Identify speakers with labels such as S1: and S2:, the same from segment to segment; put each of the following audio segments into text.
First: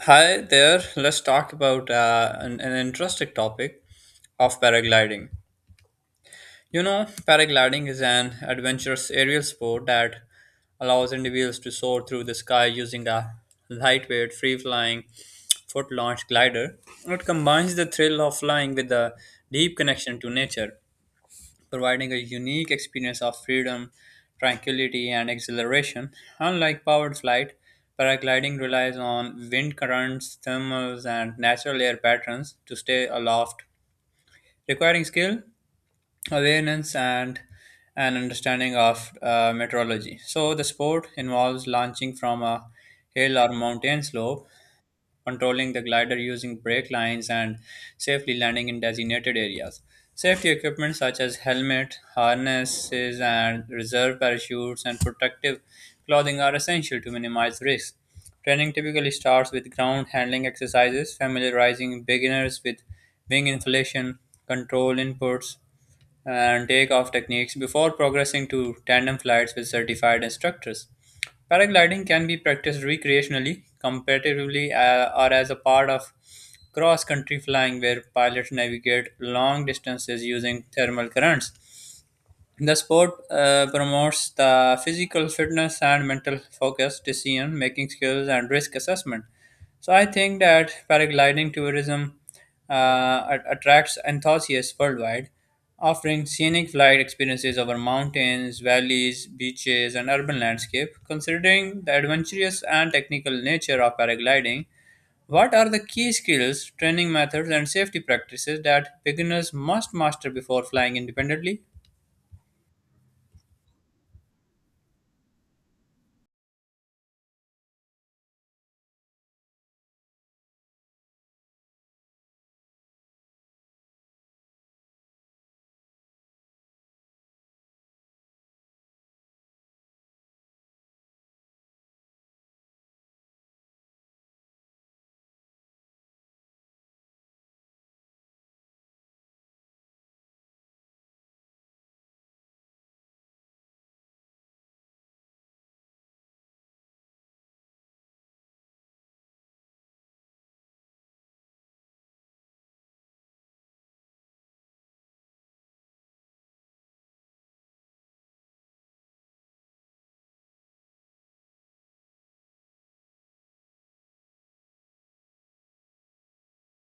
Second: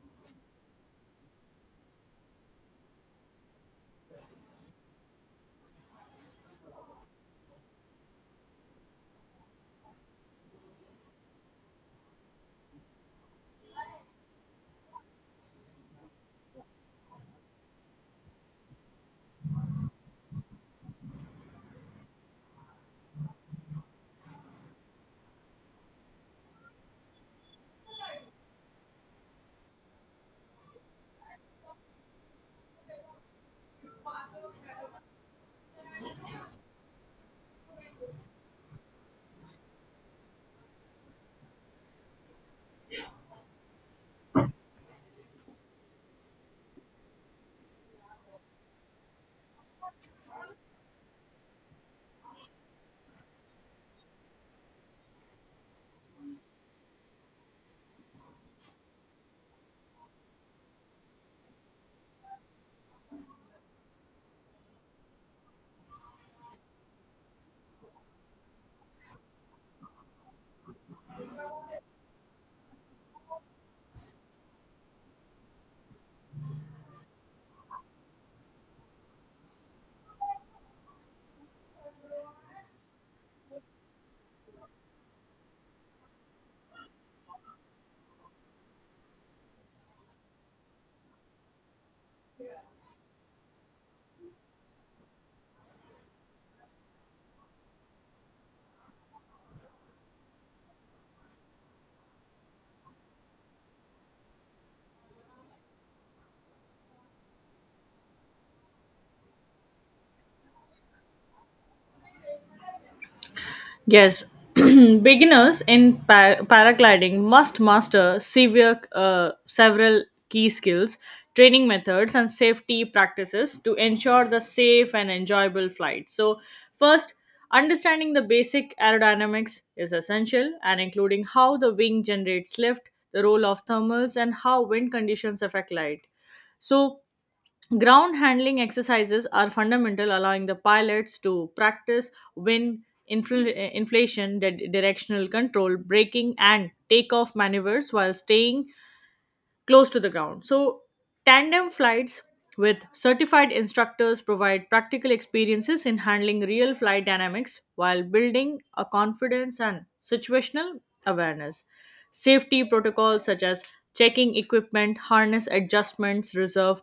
S1: Hi there. Let's talk about an interesting topic of paragliding. You know, paragliding is an adventurous aerial sport that allows individuals to soar through the sky using a lightweight, free flying, foot launched glider. It combines the thrill of flying with a deep connection to nature, providing a unique experience of freedom, tranquility, and exhilaration. Unlike powered flight, paragliding relies on wind currents, thermals, and natural air patterns to stay aloft, requiring skill, awareness, and an understanding of meteorology. So, the sport involves launching from a hill or mountain slope, controlling the glider using brake lines, and safely landing in designated areas. Safety equipment such as helmet, harnesses, and reserve parachutes and protective clothing are essential to minimize risk. Training typically starts with ground handling exercises, familiarizing beginners with wing inflation, control inputs, and takeoff techniques before progressing to tandem flights with certified instructors. Paragliding can be practiced recreationally, competitively, or as a part of cross country flying where pilots navigate long distances using thermal currents. The sport promotes the physical fitness and mental focus, decision making skills, and risk assessment. So I think that paragliding tourism attracts enthusiasts worldwide, offering scenic flight experiences over mountains, valleys, beaches, and urban landscape. Considering the adventurous and technical nature of paragliding, what are the key skills, training methods, and safety practices that beginners must master before flying independently?
S2: Yes, beginners in paragliding must master several key skills, training methods, and safety practices to ensure the safe and enjoyable flight. So, first, understanding the basic aerodynamics is essential, and including how the wing generates lift, the role of thermals, and how wind conditions affect light. So, ground handling exercises are fundamental, allowing the pilots to practice wind inflation, directional control, braking, and takeoff maneuvers while staying close to the ground. So, tandem flights with certified instructors provide practical experiences in handling real flight dynamics while building a confidence and situational awareness. Safety protocols such as checking equipment, harness adjustments, reserve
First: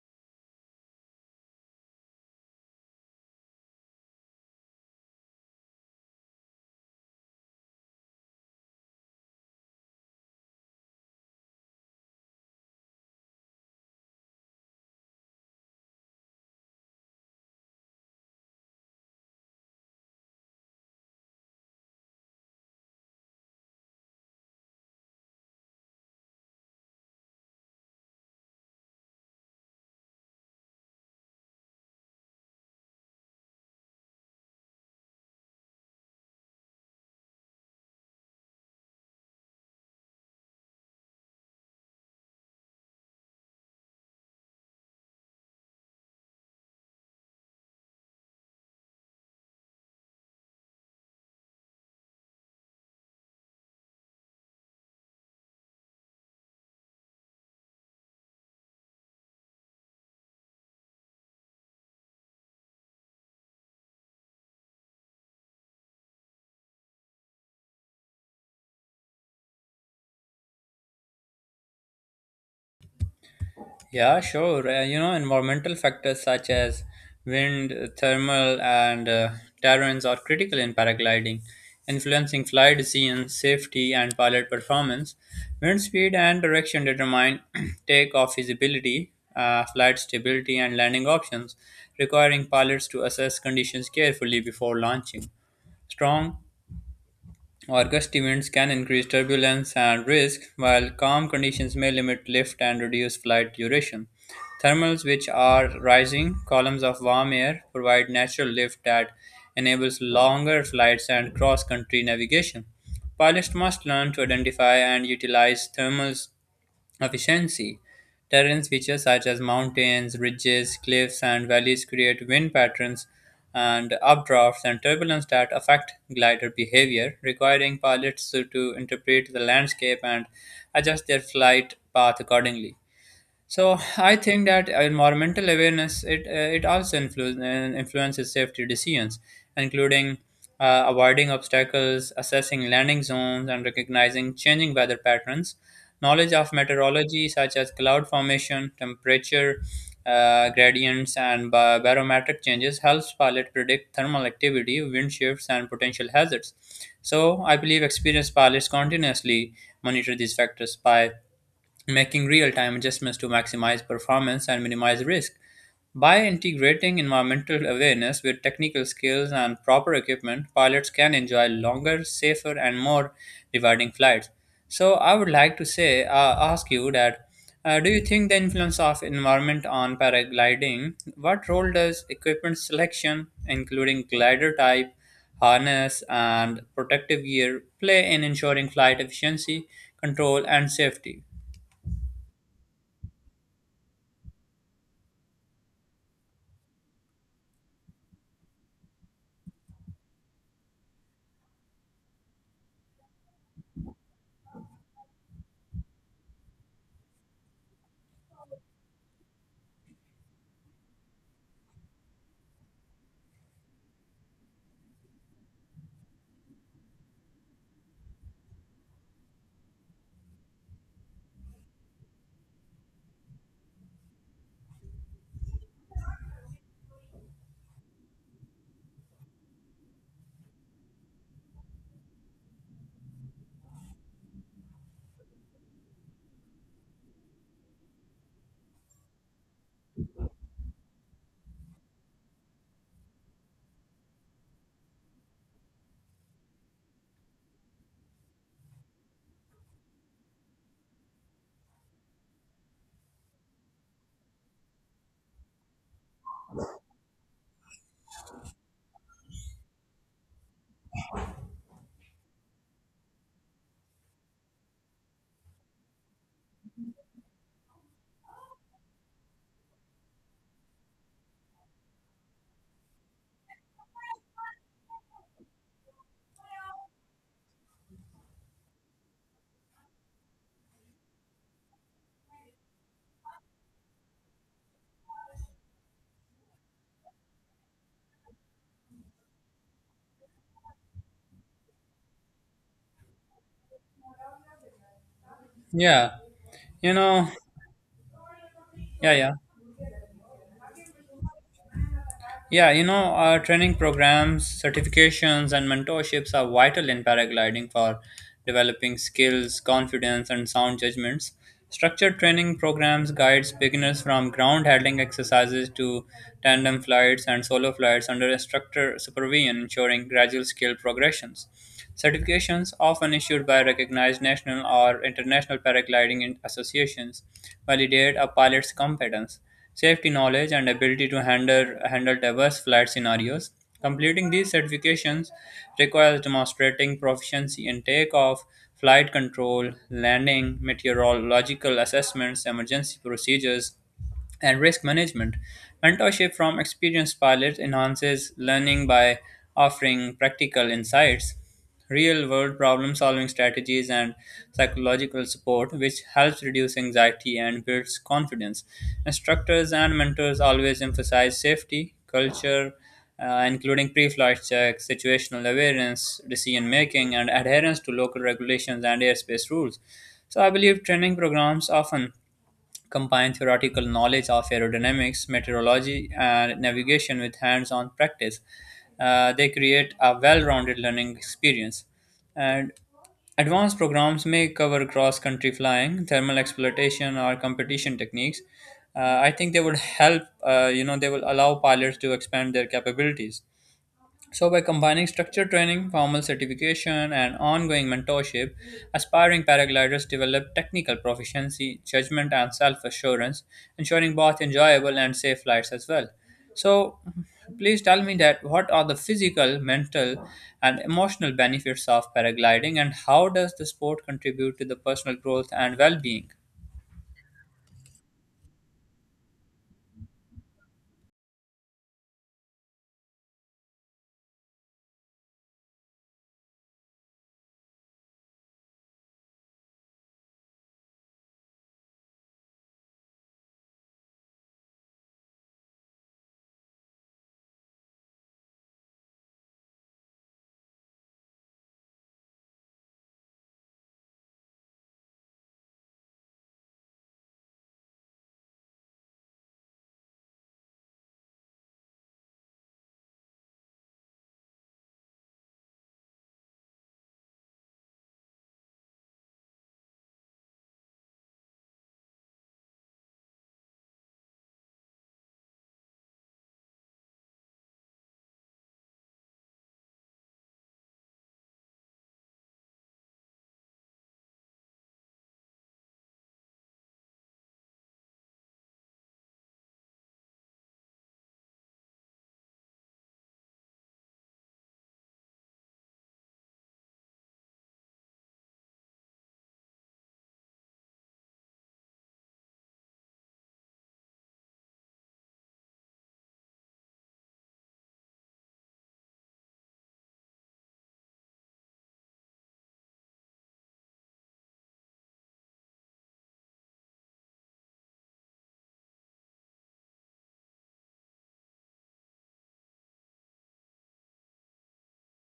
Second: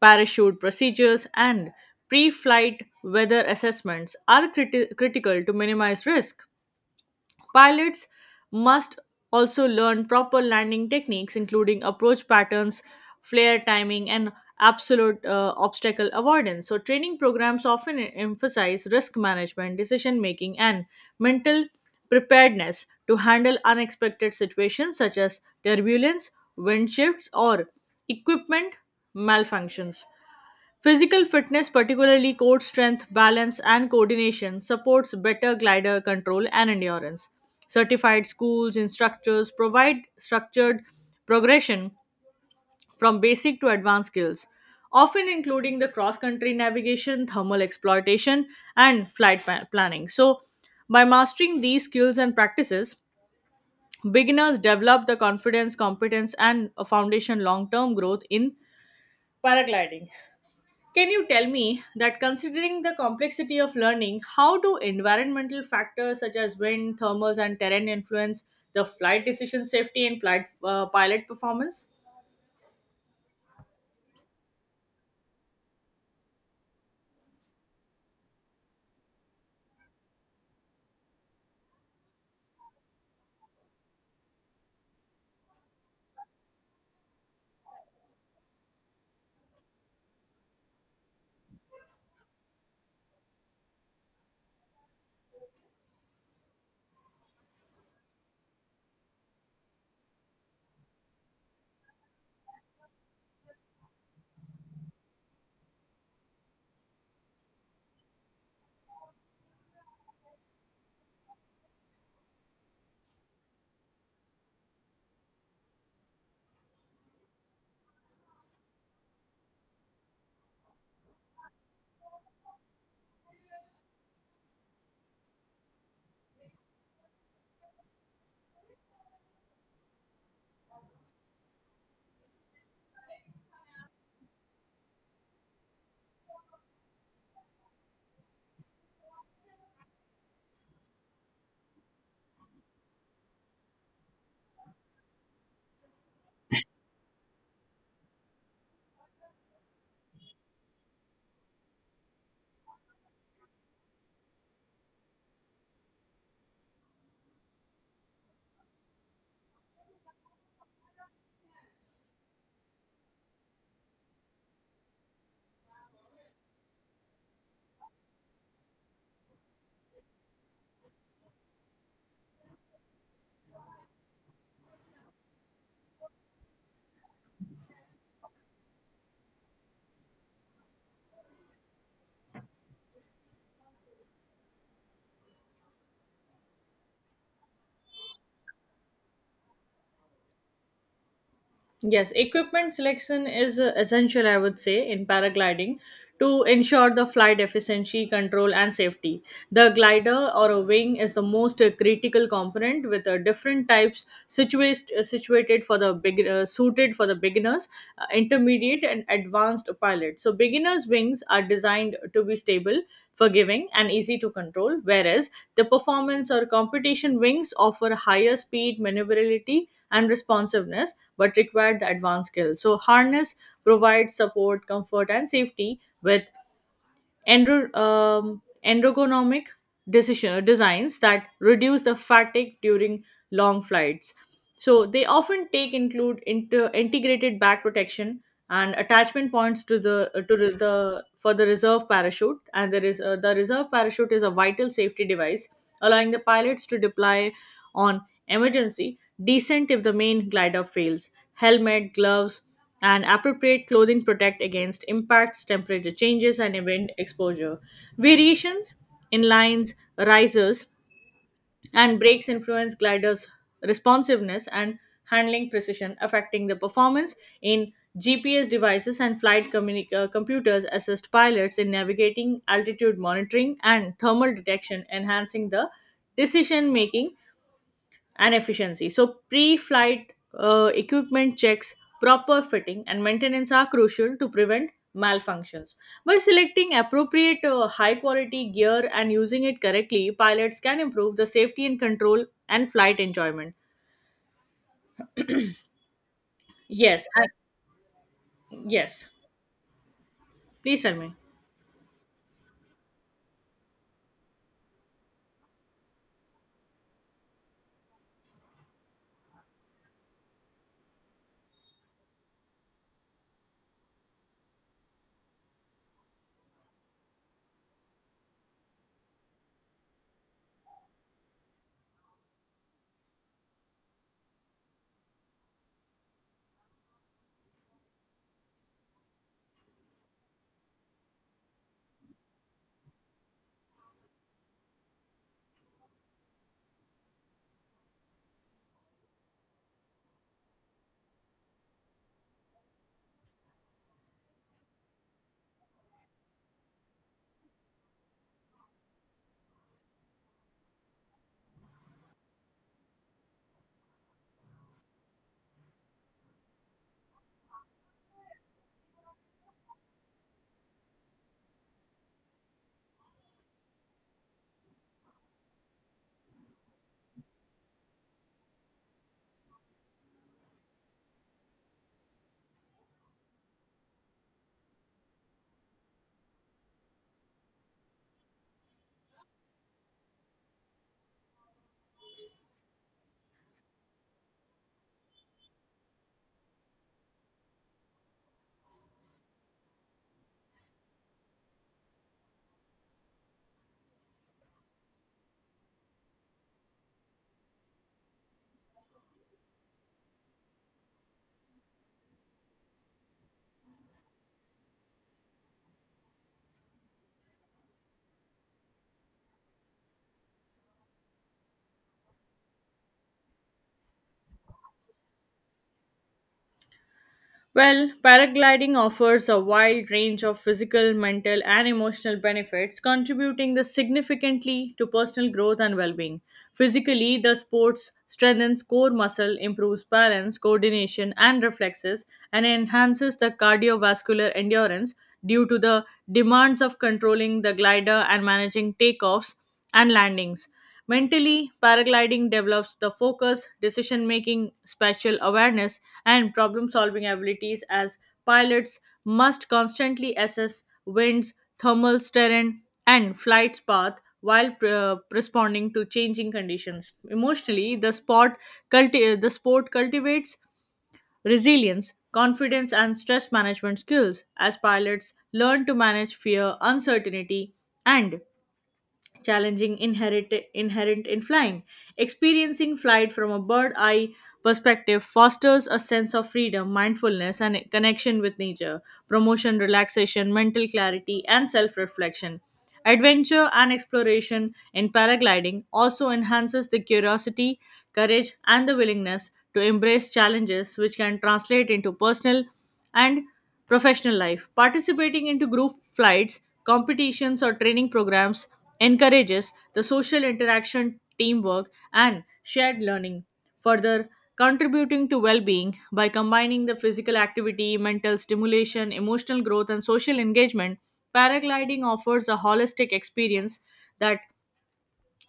S2: parachute procedures, and pre flight weather assessments are critical to minimize risk. Pilots must also learn proper landing techniques, including approach patterns, flare timing, and absolute obstacle avoidance. So, training programs often emphasize risk management, decision making, and mental preparedness to handle unexpected situations such as turbulence, wind shifts, or equipment malfunctions. Physical fitness, particularly core strength, balance, and coordination, supports better glider control and endurance. Certified schools, instructors provide structured progression from basic to advanced skills, often including the cross country navigation, thermal exploitation, and flight planning. So, by mastering these skills and practices, beginners develop the confidence, competence, and a foundation long term growth in paragliding. Can you tell me that considering the complexity of learning, how do environmental factors such as wind, thermals, and terrain influence the flight decision safety and flight pilot performance?
S1: Yeah, sure. You know, environmental factors such as wind, thermal, and terrains are critical in paragliding, influencing flight decisions, safety, and pilot performance. Wind speed and direction determine takeoff feasibility, flight stability, and landing options, requiring pilots to assess conditions carefully before launching. Strong August events can increase turbulence and risk, while calm conditions may limit lift and reduce flight duration. Thermals, which are rising columns of warm air, provide natural lift that enables longer flights and cross country navigation. Pilots must learn to identify and utilize thermals efficiency. Terrain features such as mountains, ridges, cliffs, and valleys create wind patterns and updrafts and turbulence that affect glider behavior, requiring pilots to interpret the landscape and adjust their flight path accordingly. So I think that environmental awareness it also influences safety decisions, including avoiding obstacles, assessing landing zones, and recognizing changing weather patterns. Knowledge of meteorology, such as cloud formation, temperature gradients, and barometric changes, helps pilot predict thermal activity, wind shifts, and potential hazards. So I believe experienced pilots continuously monitor these factors by making real-time adjustments to maximize performance and minimize risk. By integrating environmental awareness with technical skills and proper equipment, pilots can enjoy longer, safer, and more rewarding flights. So, I would like to say, ask you that, do you think the influence of environment on paragliding? What role does equipment selection, including glider type, harness, and protective gear, play in ensuring flight efficiency, control, and safety?
S2: Yes, equipment selection is essential, I would say, in paragliding to ensure the flight efficiency, control, and safety. The glider or a wing is the most critical component with different types situate, situated for the big, suited for the beginners, intermediate, and advanced pilots. So beginners' wings are designed to be stable forgiving, and easy to control, whereas the performance or competition wings offer higher speed, maneuverability, and responsiveness, but require the advanced skills. So, harness provides support, comfort, and safety, with ergonomic decision designs that reduce the fatigue during long flights. So they often take include integrated back protection and attachment points to the for the reserve parachute. And there is the reserve parachute is a vital safety device allowing the pilots to deploy on emergency descent if the main glider fails. Helmet, gloves, and appropriate clothing protect against impacts temperature changes and event exposure variations in lines risers and brakes influence gliders responsiveness and handling precision affecting the performance in gps devices and flight computers assist pilots in navigating altitude monitoring and thermal detection enhancing the decision making and efficiency. So, pre flight equipment checks, proper fitting, and maintenance are crucial to prevent malfunctions. By selecting appropriate high quality gear and using it correctly, pilots can improve the safety and control and flight enjoyment.
S1: Yeah, you
S2: Yes,
S1: know,
S2: and yes.
S1: yeah, yeah.
S2: Please tell me.
S1: Yeah, you know, training programs, certifications, and mentorships are vital in paragliding for developing skills, confidence, and sound judgments. Structured training programs guides beginners from ground handling exercises to tandem flights and solo flights under instructor supervision, ensuring gradual skill progressions. Certifications, often issued by recognized national or international paragliding associations, validate a pilot's competence, safety knowledge, and ability to handle diverse flight scenarios. Completing these certifications requires demonstrating proficiency in takeoff, flight control, landing, meteorological assessments, emergency procedures, and risk management. Mentorship from experienced pilots enhances learning by offering practical insights, real world problem solving strategies, and psychological support, which helps reduce anxiety and builds confidence. Instructors and mentors always emphasize safety culture, including pre-flight checks, situational awareness, decision making, and adherence to local regulations and airspace rules. So I believe training programs often combine theoretical knowledge of aerodynamics, meteorology, and navigation with hands on practice. They create a well rounded learning experience. And advanced programs may cover cross country flying, thermal exploitation, or competition techniques. I think they would help, you know, they will allow pilots to expand their capabilities. So, by combining structured training, formal certification, and ongoing mentorship, aspiring paragliders develop technical proficiency, judgment, and self assurance, ensuring both enjoyable and safe flights as well. So, please tell me that what are the physical, mental, and emotional benefits of paragliding, and how does the sport contribute to the personal growth and well being?
S2: Well, paragliding offers a wide range of physical, mental, and emotional benefits, contributing the significantly to personal growth and well-being. Physically, the sport strengthens core muscle, improves balance, coordination, and reflexes, and enhances the cardiovascular endurance due to the demands of controlling the glider and managing takeoffs and landings. Mentally, paragliding develops the focus, decision making, spatial awareness, and problem solving abilities as pilots must constantly assess winds, thermals, terrain, and flight's path while responding to changing conditions. Emotionally, the sport cultivates resilience, confidence, and stress management skills as pilots learn to manage fear, uncertainty, and challenging inherent in flying. Experiencing flight from a bird eye perspective fosters a sense of freedom, mindfulness, and connection with nature, promotion, relaxation, mental clarity, and self-reflection. Adventure and exploration in paragliding also enhances the curiosity, courage, and the willingness to embrace challenges which can translate into personal and professional life participating into group flights competitions or training programs encourages the social interaction teamwork and shared learning further contributing to well-being by combining the physical activity mental stimulation emotional growth and social engagement paragliding offers a holistic experience that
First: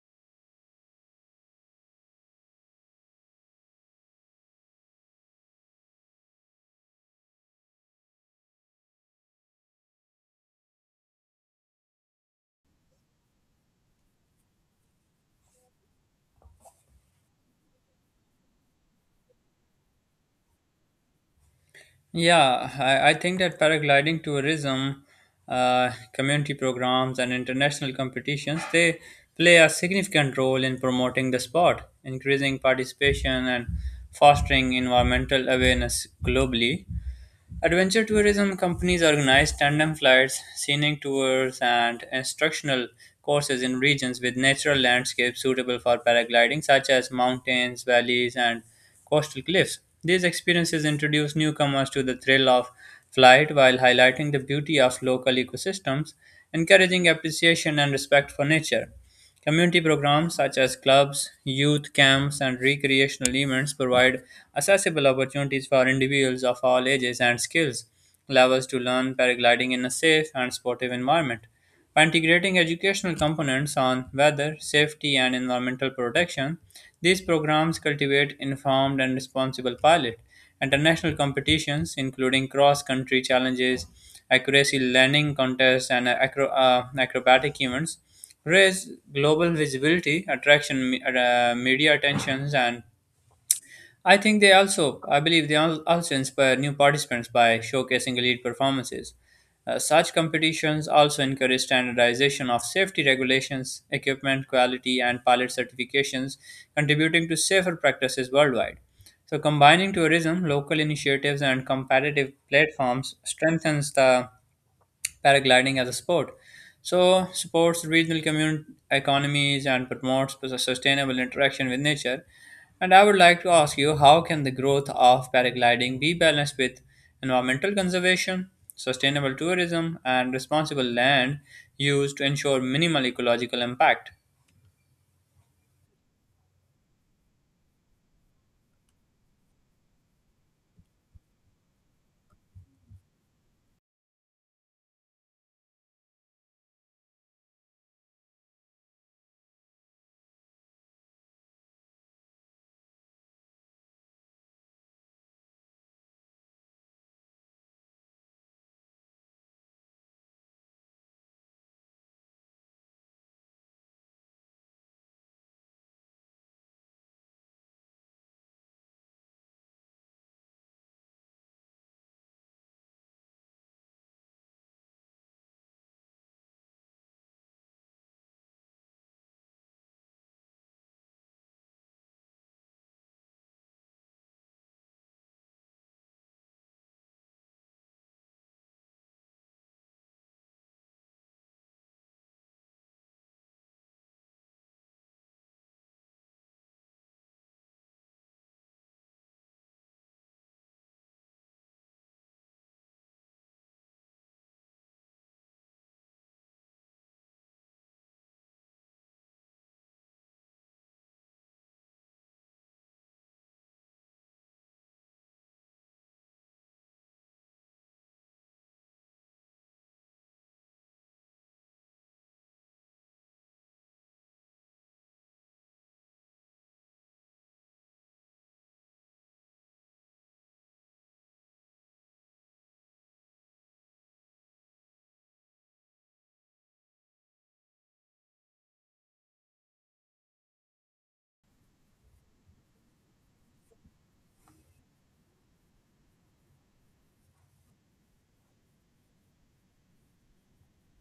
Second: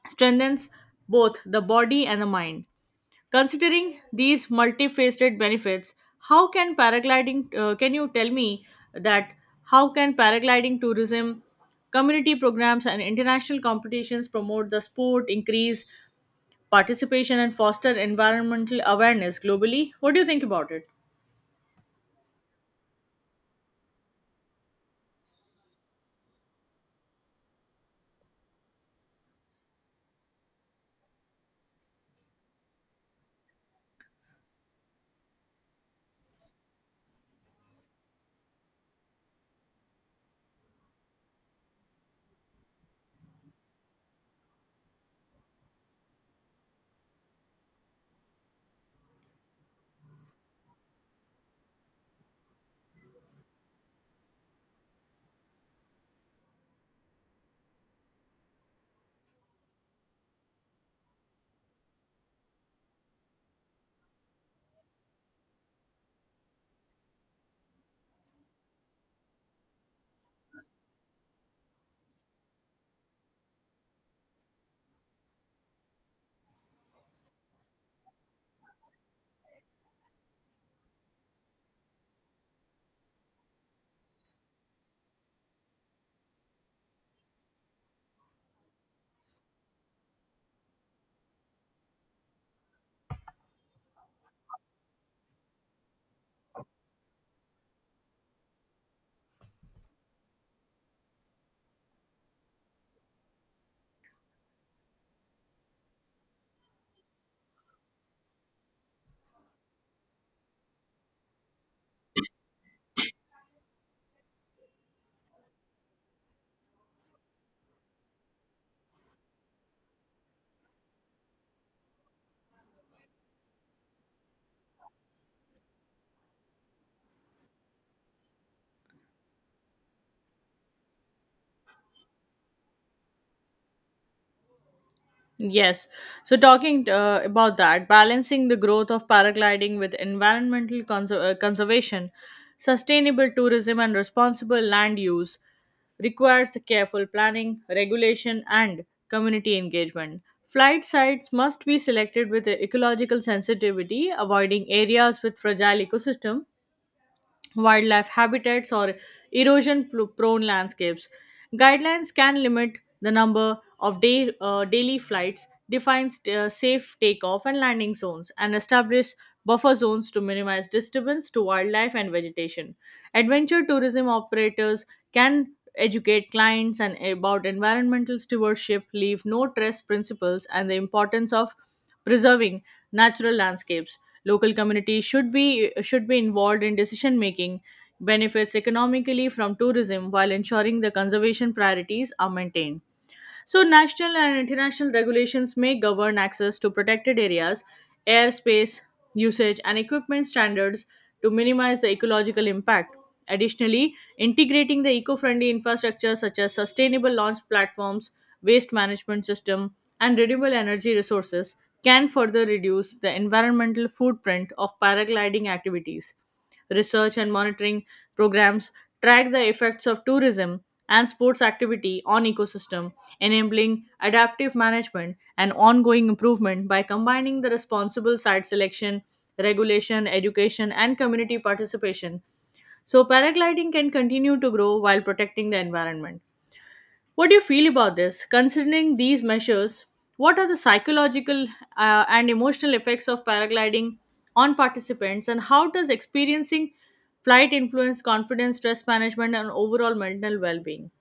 S2: strengthens both the body and the mind. Considering these multifaceted benefits, how can can you tell me that how can paragliding tourism, community programs, and international competitions promote the sport, increase participation, and foster environmental awareness globally? What do you think about it?
S1: Yeah, I think that paragliding tourism, community programs, and international competitions they play a significant role in promoting the sport, increasing participation, and fostering environmental awareness globally. Adventure tourism companies organize tandem flights, scenic tours, and instructional courses in regions with natural landscapes suitable for paragliding, such as mountains, valleys, and coastal cliffs. These experiences introduce newcomers to the thrill of flight while highlighting the beauty of local ecosystems, encouraging appreciation and respect for nature. Community programs such as clubs, youth camps, and recreational events provide accessible opportunities for individuals of all ages and skills levels to learn paragliding in a safe and sportive environment. By integrating educational components on weather, safety, and environmental protection, these programs cultivate informed and responsible pilot. International competitions, including cross country challenges, accuracy learning contests, and acrobatic events, raise global visibility, attraction media attentions, and I think they also, I believe they also inspire new participants by showcasing elite performances. Such competitions also encourage standardization of safety regulations, equipment quality, and pilot certifications, contributing to safer practices worldwide. So, combining tourism, local initiatives, and competitive platforms strengthens the paragliding as a sport. So, supports regional community economies and promotes sustainable interaction with nature. And I would like to ask you, how can the growth of paragliding be balanced with environmental conservation, sustainable tourism, and responsible land use to ensure minimal ecological impact?
S2: Yes. So, talking about that, balancing the growth of paragliding with environmental conservation, sustainable tourism, and responsible land use requires the careful planning, regulation, and community engagement. Flight sites must be selected with ecological sensitivity, avoiding areas with fragile ecosystem wildlife habitats or prone landscapes. Guidelines can limit the number of daily flights, define safe takeoff and landing zones, and establish buffer zones to minimize disturbance to wildlife and vegetation. Adventure tourism operators can educate clients and about environmental stewardship, leave no trace principles, and the importance of preserving natural landscapes. Local communities should be involved in decision making benefits economically from tourism while ensuring the conservation priorities are maintained. So, national and international regulations may govern access to protected areas, airspace, usage, and equipment standards to minimize the ecological impact. Additionally, integrating the eco friendly infrastructure such as sustainable launch platforms, waste management system, and renewable energy resources can further reduce the environmental footprint of paragliding activities research and monitoring programs track the effects of tourism and sports activity on ecosystem enabling adaptive management and ongoing improvement by combining the responsible site selection, regulation, education, and community participation. So, paragliding can continue to grow while protecting the environment. What do you feel about this? Considering these measures, what are the psychological and emotional effects of paragliding on participants, and how does experiencing flight influence confidence, stress management, and overall mental well being?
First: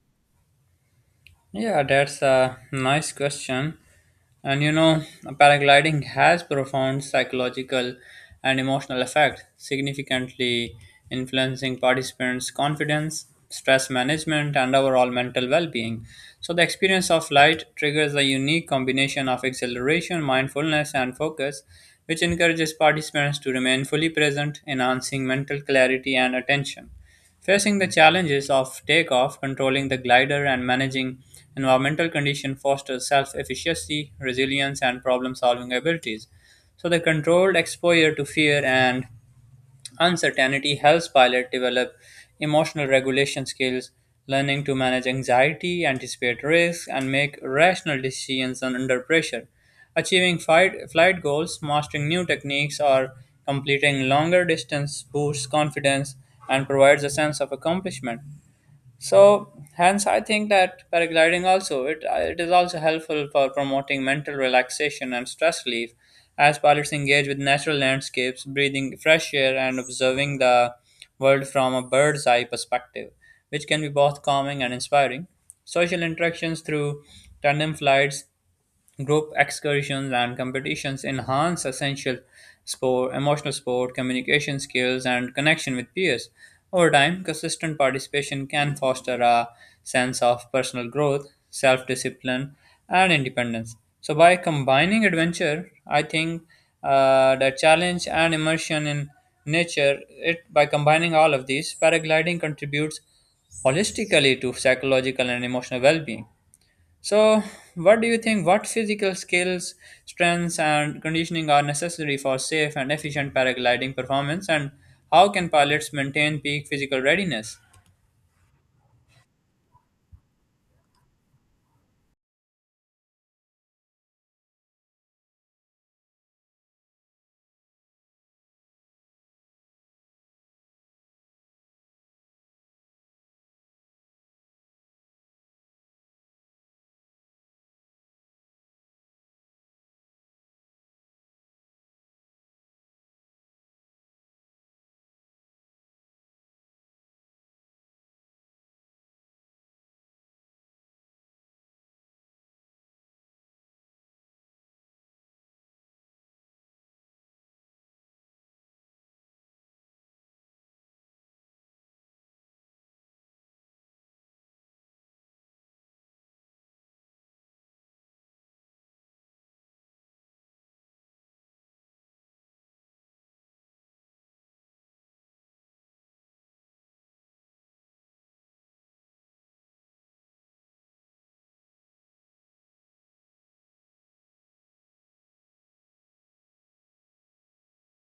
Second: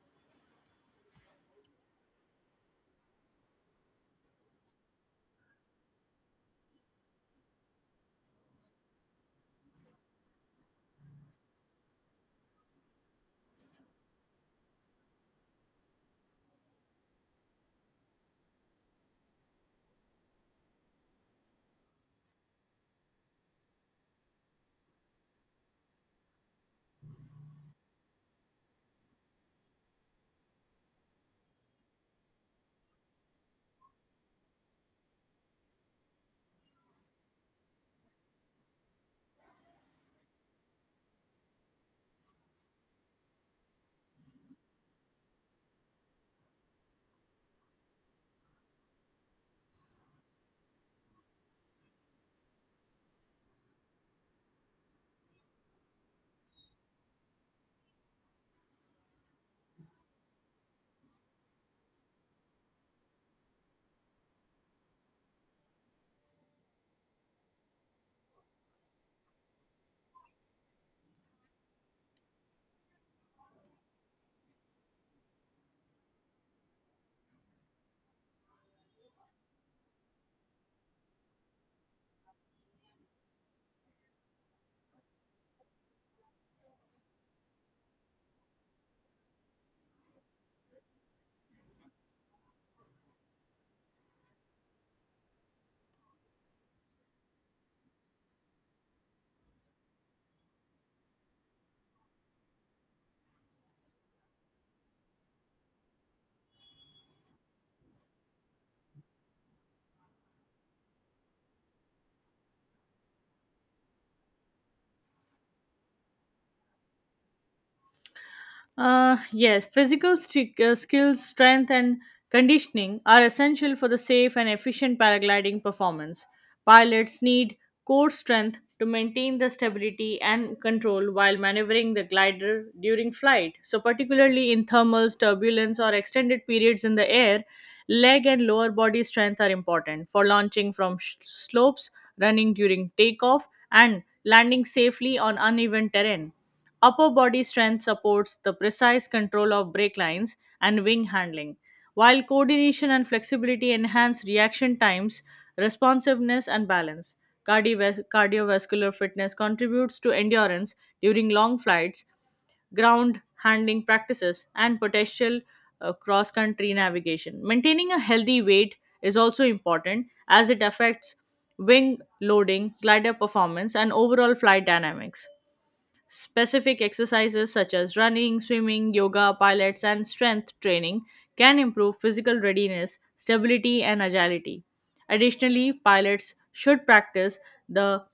S1: Yeah, that's a nice question. And you know, paragliding has profound psychological and emotional effect, significantly influencing participants' confidence, stress management, and overall mental well-being. So the experience of flight triggers a unique combination of exhilaration, mindfulness, and focus, which encourages participants to remain fully present, enhancing mental clarity and attention. Facing the challenges of takeoff, controlling the glider, and managing environmental conditions fosters self efficacy, resilience, and problem solving abilities. So, the controlled exposure to fear and uncertainty helps pilot develop emotional regulation skills, learning to manage anxiety, anticipate risks, and make rational decisions under pressure. Achieving flight goals, mastering new techniques, or completing longer distance boosts confidence and provides a sense of accomplishment. So, hence, I think that paragliding also, it is also helpful for promoting mental relaxation and stress relief, as pilots engage with natural landscapes, breathing fresh air, and observing the world from a bird's eye perspective, which can be both calming and inspiring. Social interactions through tandem flights, group excursions, and competitions enhance essential emotional sport, communication skills, and connection with peers. Over time, consistent participation can foster a sense of personal growth, self discipline, and independence. So, by combining adventure, I think, the challenge and immersion in nature, it, by combining all of these, paragliding contributes holistically to psychological and emotional well being. So, what do you think? What physical skills, strengths, and conditioning are necessary for safe and efficient paragliding performance? And how can pilots maintain peak physical readiness?
S2: Yes, physical skills, strength, and conditioning are essential for the safe and efficient paragliding performance. Pilots need core strength to maintain the stability and control while maneuvering the glider during flight. So, particularly in thermals, turbulence, or extended periods in the air, leg and lower body strength are important for launching from slopes, running during takeoff, and landing safely on uneven terrain. Upper body strength supports the precise control of brake lines and wing handling, while coordination and flexibility enhance reaction times, responsiveness, and balance. Cardiovascular fitness contributes to endurance during long flights, ground handling practices, and potential cross country navigation. Maintaining a healthy weight is also important as it affects wing loading, glider performance, and overall flight dynamics. Specific exercises such as running, swimming, yoga, pilates, and strength training can improve physical readiness, stability, and agility. Additionally, pilots should practice the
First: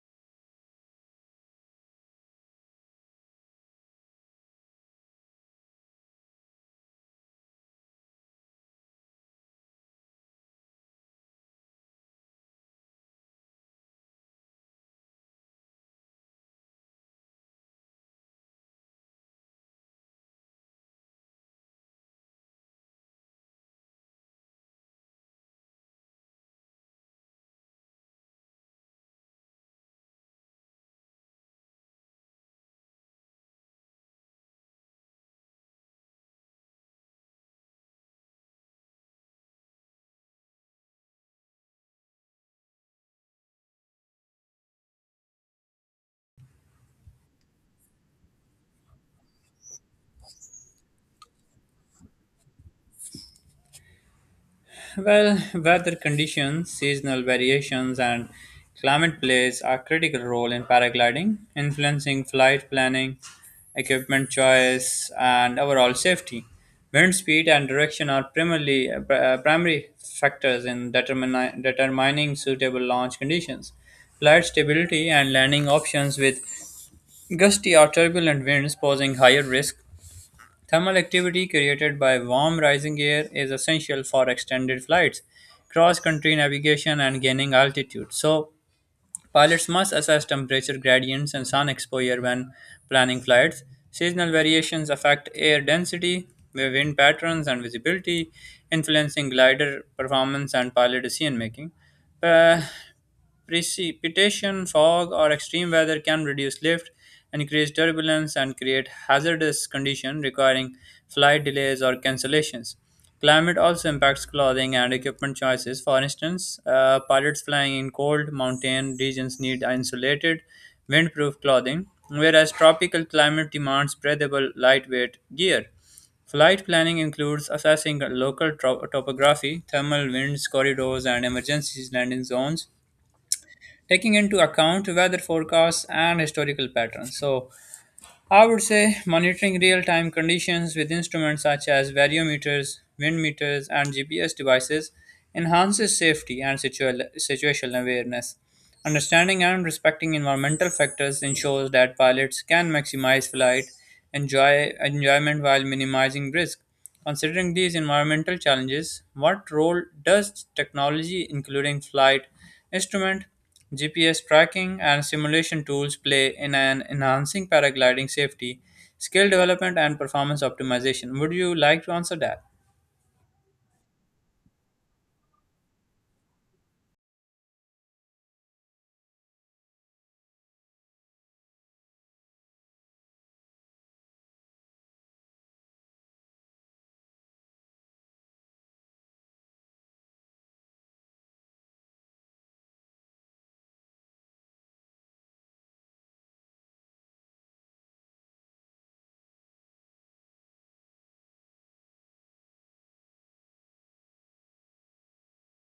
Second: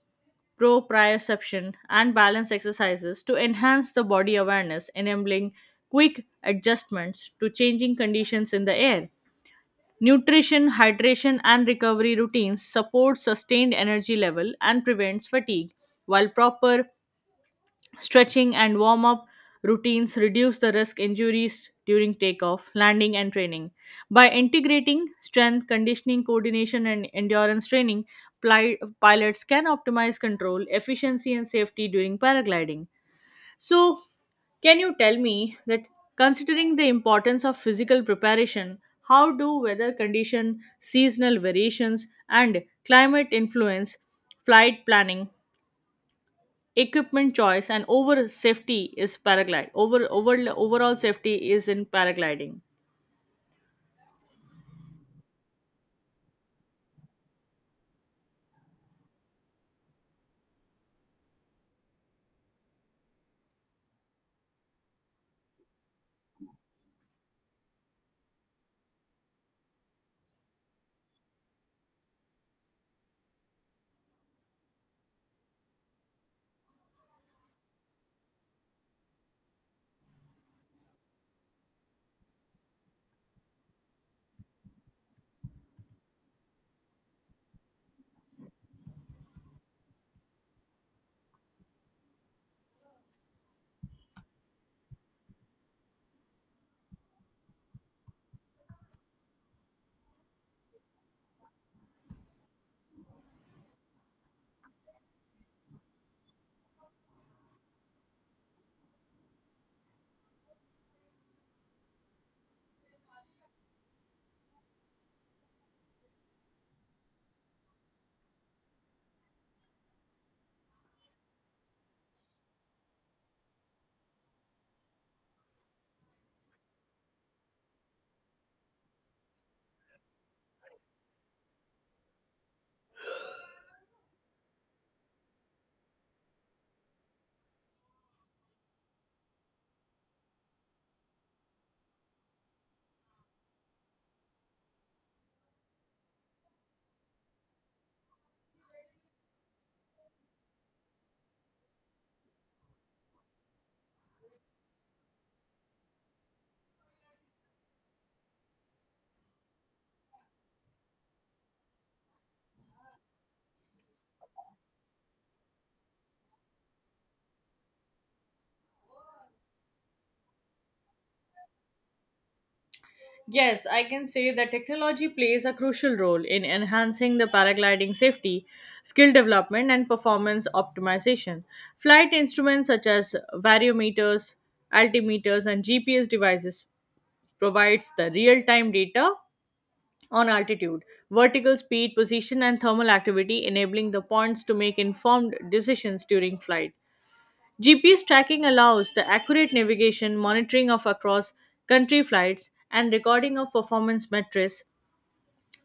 S2: proprioception and balance exercises to enhance the body awareness, enabling quick adjustments to changing conditions in the air. Nutrition, hydration, and recovery routines support sustained energy level and prevents fatigue, while proper stretching and warm up routines reduce the risk injuries during takeoff, landing, and training. By integrating strength, conditioning, coordination, and endurance training, pilots can optimize control, efficiency, and safety during paragliding. So, can you tell me that considering the importance of physical preparation, how do weather condition, seasonal variations, and climate influence flight planning equipment choice and overall safety is in paragliding?
S1: Well, weather conditions, seasonal variations, and climate plays a critical role in paragliding, influencing flight planning, equipment choice, and overall safety. Wind speed and direction are primary factors in determining suitable launch conditions. Flight stability and landing options with gusty or turbulent winds posing higher risk. Thermal activity created by warm rising air is essential for extended flights, cross country navigation, and gaining altitude. So, pilots must assess temperature gradients and sun exposure when planning flights. Seasonal variations affect air density, wind patterns, and visibility, influencing glider performance and pilot decision making. Precipitation, fog, or extreme weather can reduce lift, increase turbulence, and create hazardous conditions requiring flight delays or cancellations. Climate also impacts clothing and equipment choices. For instance, pilots flying in cold mountain regions need insulated, windproof clothing, whereas tropical climate demands breathable, lightweight gear. Flight planning includes assessing local topography, thermal winds, corridors, and emergency landing zones, taking into account weather forecasts and historical patterns. So, I would say monitoring real time conditions with instruments such as variometers, wind meters, and GPS devices enhances safety and situational awareness. Understanding and respecting environmental factors ensures that pilots can maximize enjoyment while minimizing risk. Considering these environmental challenges, what role does technology, including flight instrument, GPS tracking, and simulation tools, play in an enhancing paragliding safety, skill development, and performance optimization? Would you like to answer that?
S2: Yes, I can say that technology plays a crucial role in enhancing the paragliding safety skill development and performance optimization flight instruments such as variometers altimeters and gps devices provides the real-time data on altitude vertical speed position and thermal activity enabling the points to make informed decisions during flight. GPS tracking allows the accurate navigation, monitoring of across country flights, and recording of performance metrics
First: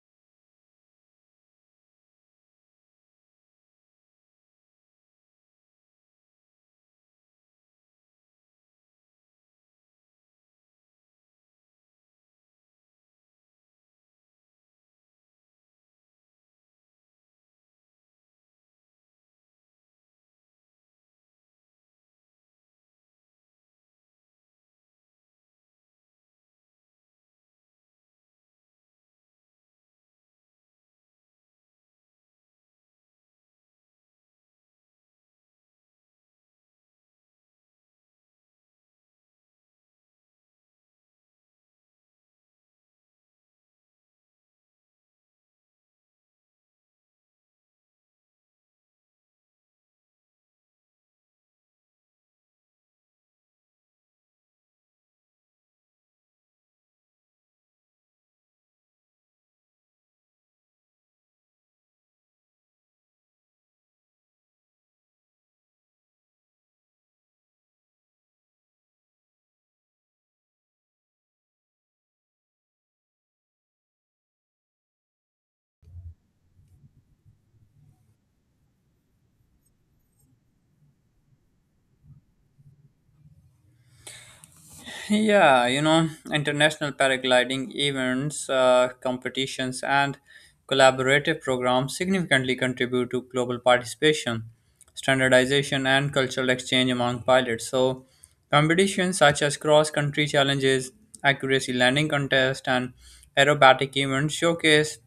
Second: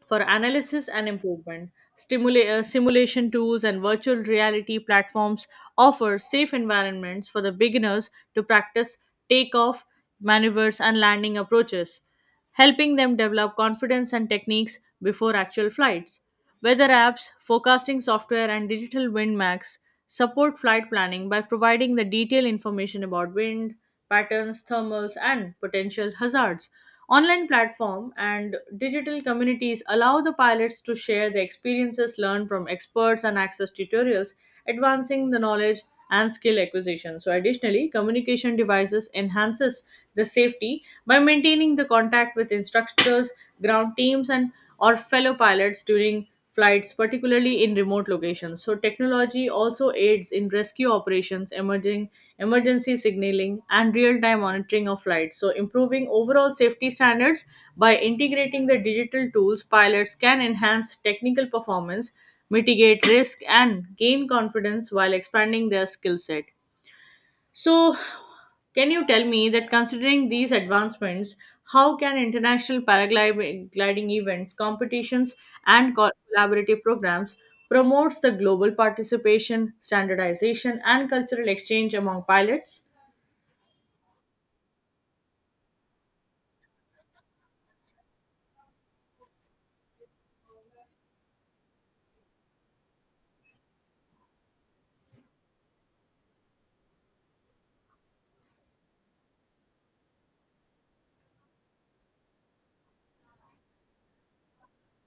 S2: for analysis and improvement. Simulation tools and virtual reality platforms offer safe environments for the beginners to practice takeoff, maneuvers, and landing approaches, helping them develop confidence and techniques before actual flights. Weather apps, forecasting software, and digital wind max support flight planning by providing the detailed information about wind patterns, thermals, and potential hazards. Online platform and digital communities allow the pilots to share the experiences learned from experts and access tutorials advancing the knowledge and skill acquisition. So additionally, communication devices enhances the safety by maintaining the contact with instructors, ground teams and or fellow pilots during flights, particularly in remote locations. So technology also aids in rescue operations, emerging emergency signaling, and real-time monitoring of flights. So improving overall safety standards by integrating the digital tools, pilots can enhance technical performance mitigate risk, and gain confidence while expanding their skill set. So, can you tell me that considering these advancements, how can international paragliding events, competitions, and collaborative programs promotes the global participation, standardization, and cultural exchange among pilots?
S1: Yeah, you know, international paragliding events, competitions, and collaborative programs significantly contribute to global participation, standardization, and cultural exchange among pilots. So, competitions such as cross country challenges, accuracy landing contests, and aerobatic events showcase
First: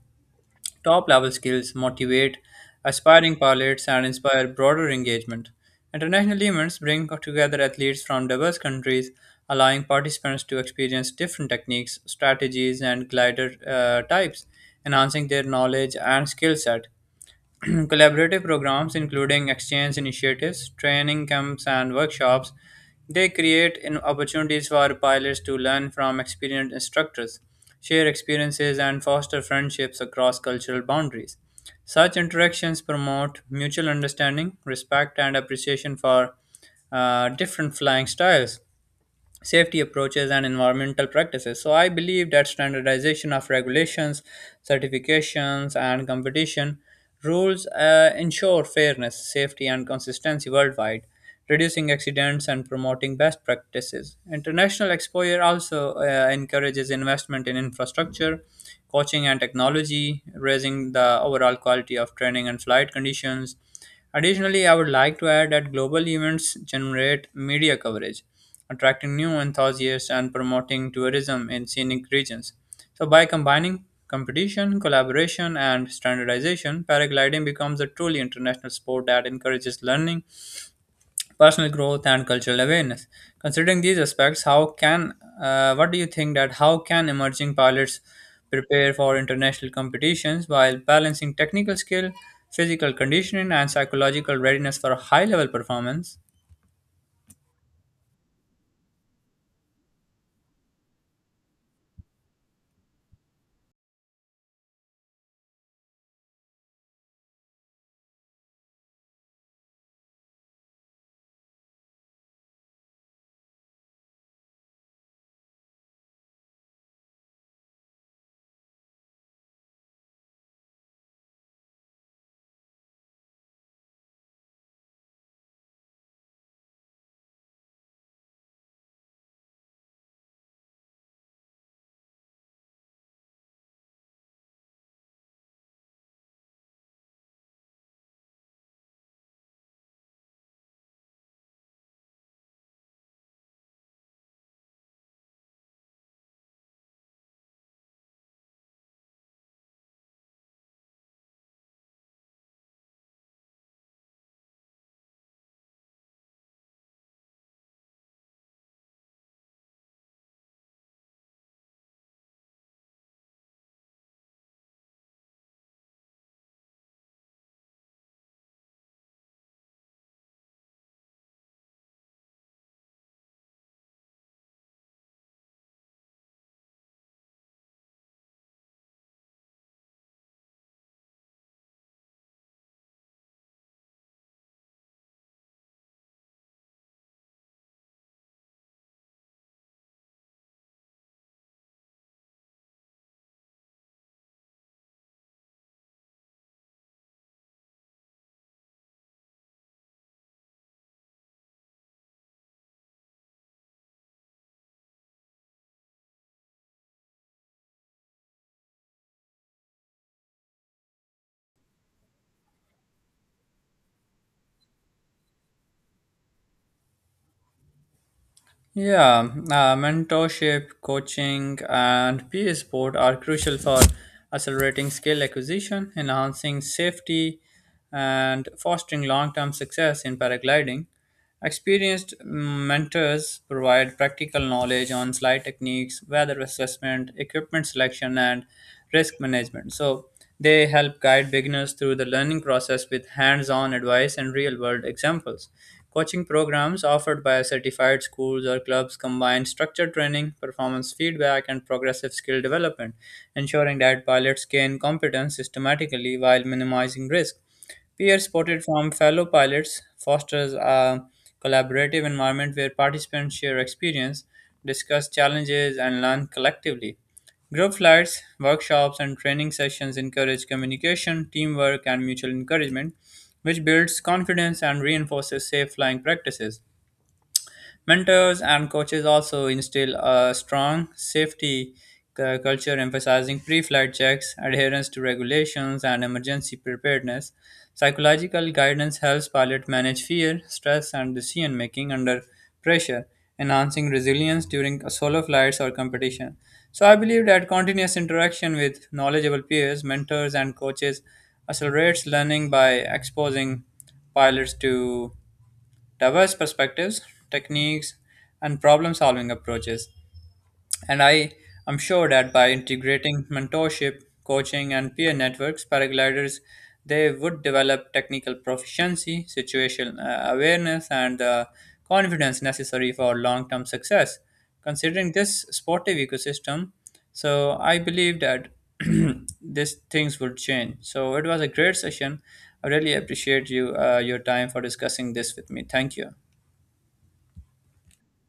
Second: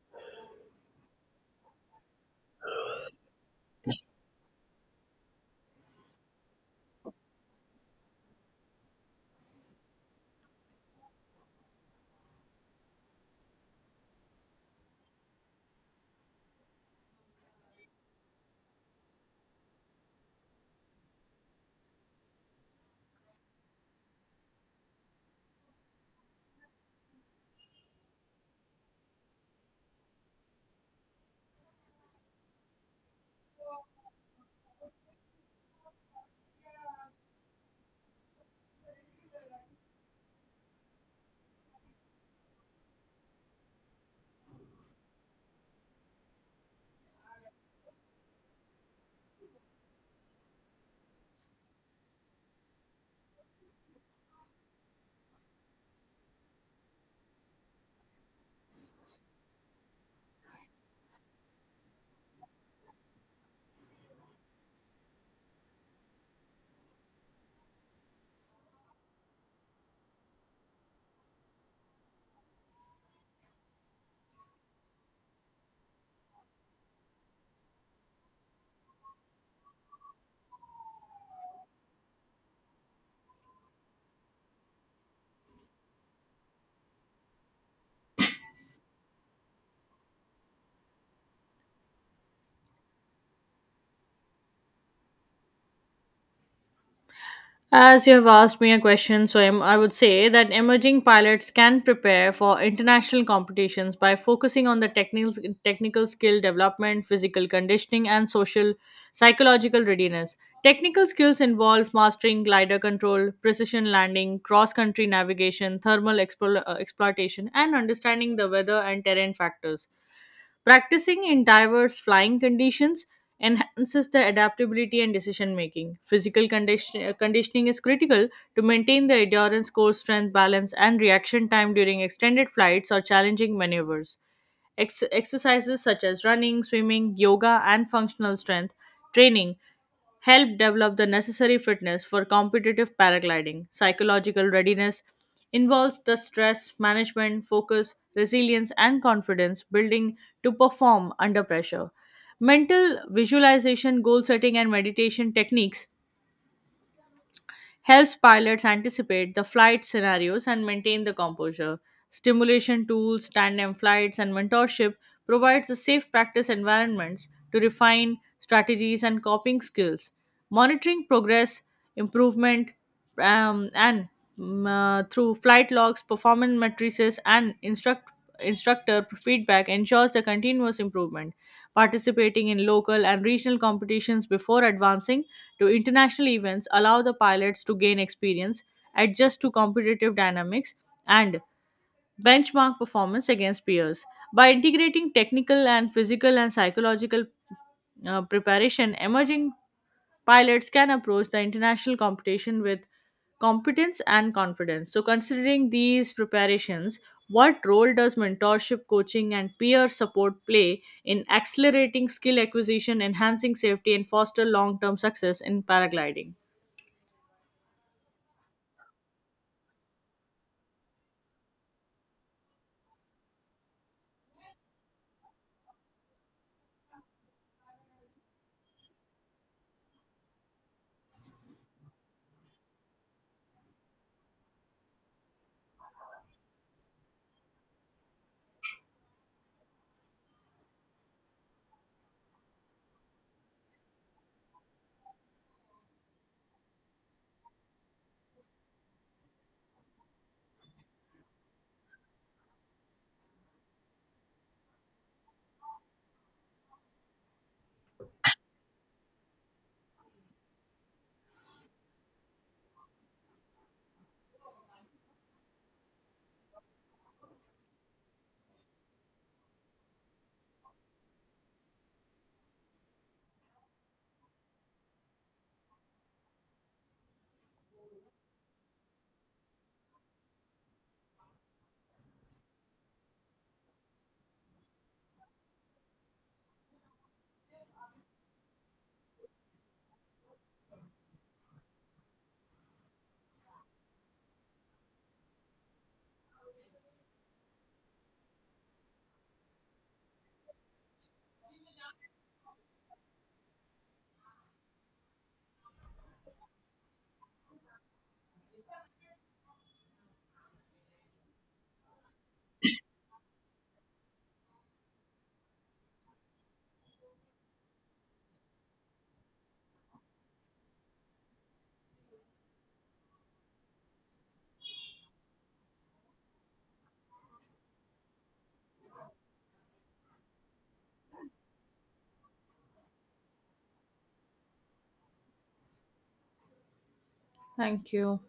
S1: top level skills, motivate aspiring pilots, and inspire broader engagement. International events bring together athletes from diverse countries, allowing participants to experience different techniques, strategies, and glider types, enhancing their knowledge and skill set. Collaborative programs, including exchange initiatives, training camps, and workshops, they create opportunities for pilots to learn from experienced instructors, share experiences, and foster friendships across cultural boundaries. Such interactions promote mutual understanding, respect, and appreciation for different flying styles, safety approaches, and environmental practices. So, I believe that standardization of regulations, certifications, and competition rules ensure fairness, safety, and consistency worldwide, reducing accidents and promoting best practices. International exposure also encourages investment in infrastructure, coaching, and technology, raising the overall quality of training and flight conditions. Additionally, I would like to add that global events generate media coverage, attracting new enthusiasts and promoting tourism in scenic regions. So, by combining competition, collaboration, and standardization, paragliding becomes a truly international sport that encourages learning, personal growth, and cultural awareness. Considering these aspects, how can, what do you think, that how can emerging pilots prepare for international competitions while balancing technical skill, physical conditioning, and psychological readiness for high-level performance?
S2: As you have asked me a question, so I would say that emerging pilots can prepare for international competitions by focusing on the technical skill development, physical conditioning, and social psychological readiness. Technical skills involve mastering glider control, precision landing, cross country navigation, thermal exploitation, and understanding the weather and terrain factors. Practicing in diverse flying conditions enhances the adaptability and decision making. Conditioning is critical to maintain the endurance, core strength, balance, and reaction time during extended flights or challenging maneuvers. Exercises such as running, swimming, yoga, and functional strength training help develop the necessary fitness for competitive paragliding. Psychological readiness involves the stress management, focus, resilience, and confidence building to perform under pressure. Mental visualization, goal setting, and meditation techniques helps pilots anticipate the flight scenarios and maintain the composure. Stimulation tools, tandem flights, and mentorship provides the safe practice environments to refine strategies and coping skills. Monitoring progress, improvement, um, and through flight logs, performance matrices, and instructor feedback ensures the continuous improvement. Participating in local and regional competitions before advancing to international events allow the pilots to gain experience, adjust to competitive dynamics, and benchmark performance against peers. By integrating technical and physical and psychological preparation, emerging pilots can approach the international competition with competence and confidence. So, considering these preparations, what role does mentorship, coaching, and peer support play in accelerating skill acquisition, enhancing safety, and foster long term success in paragliding?
S1: Yeah, mentorship, coaching, and peer support are crucial for accelerating skill acquisition, enhancing safety, and fostering long term success in paragliding. Experienced mentors provide practical knowledge on slide techniques, weather assessment, equipment selection, and risk management. So, they help guide beginners through the learning process with hands on advice and real world examples. Coaching programs offered by certified schools or clubs combine structured training, performance feedback, and progressive skill development, ensuring that pilots gain competence systematically while minimizing risk. Peer supported from fellow pilots fosters a collaborative environment where participants share experience, discuss challenges, and learn collectively. Group flights, workshops, and training sessions encourage communication, teamwork, and mutual encouragement, which builds confidence and reinforces safe flying practices. Mentors and coaches also instill a strong safety culture, emphasizing pre flight checks, adherence to regulations, and emergency preparedness. Psychological guidance helps pilots manage fear, stress, and decision making under pressure, enhancing resilience during solo flights or competition. So, I believe that continuous interaction with knowledgeable peers, mentors, and coaches accelerates learning by exposing pilots to diverse perspectives, techniques, and problem solving approaches. And I am sure that by integrating mentorship, coaching, and peer networks, paragliders they would develop technical proficiency, situational awareness, and the confidence necessary for long term success. Considering this sportive ecosystem, so I believe that these things would change. So it was a great session. I really appreciate you, your time for discussing this with me. Thank you.
S2: Thank you.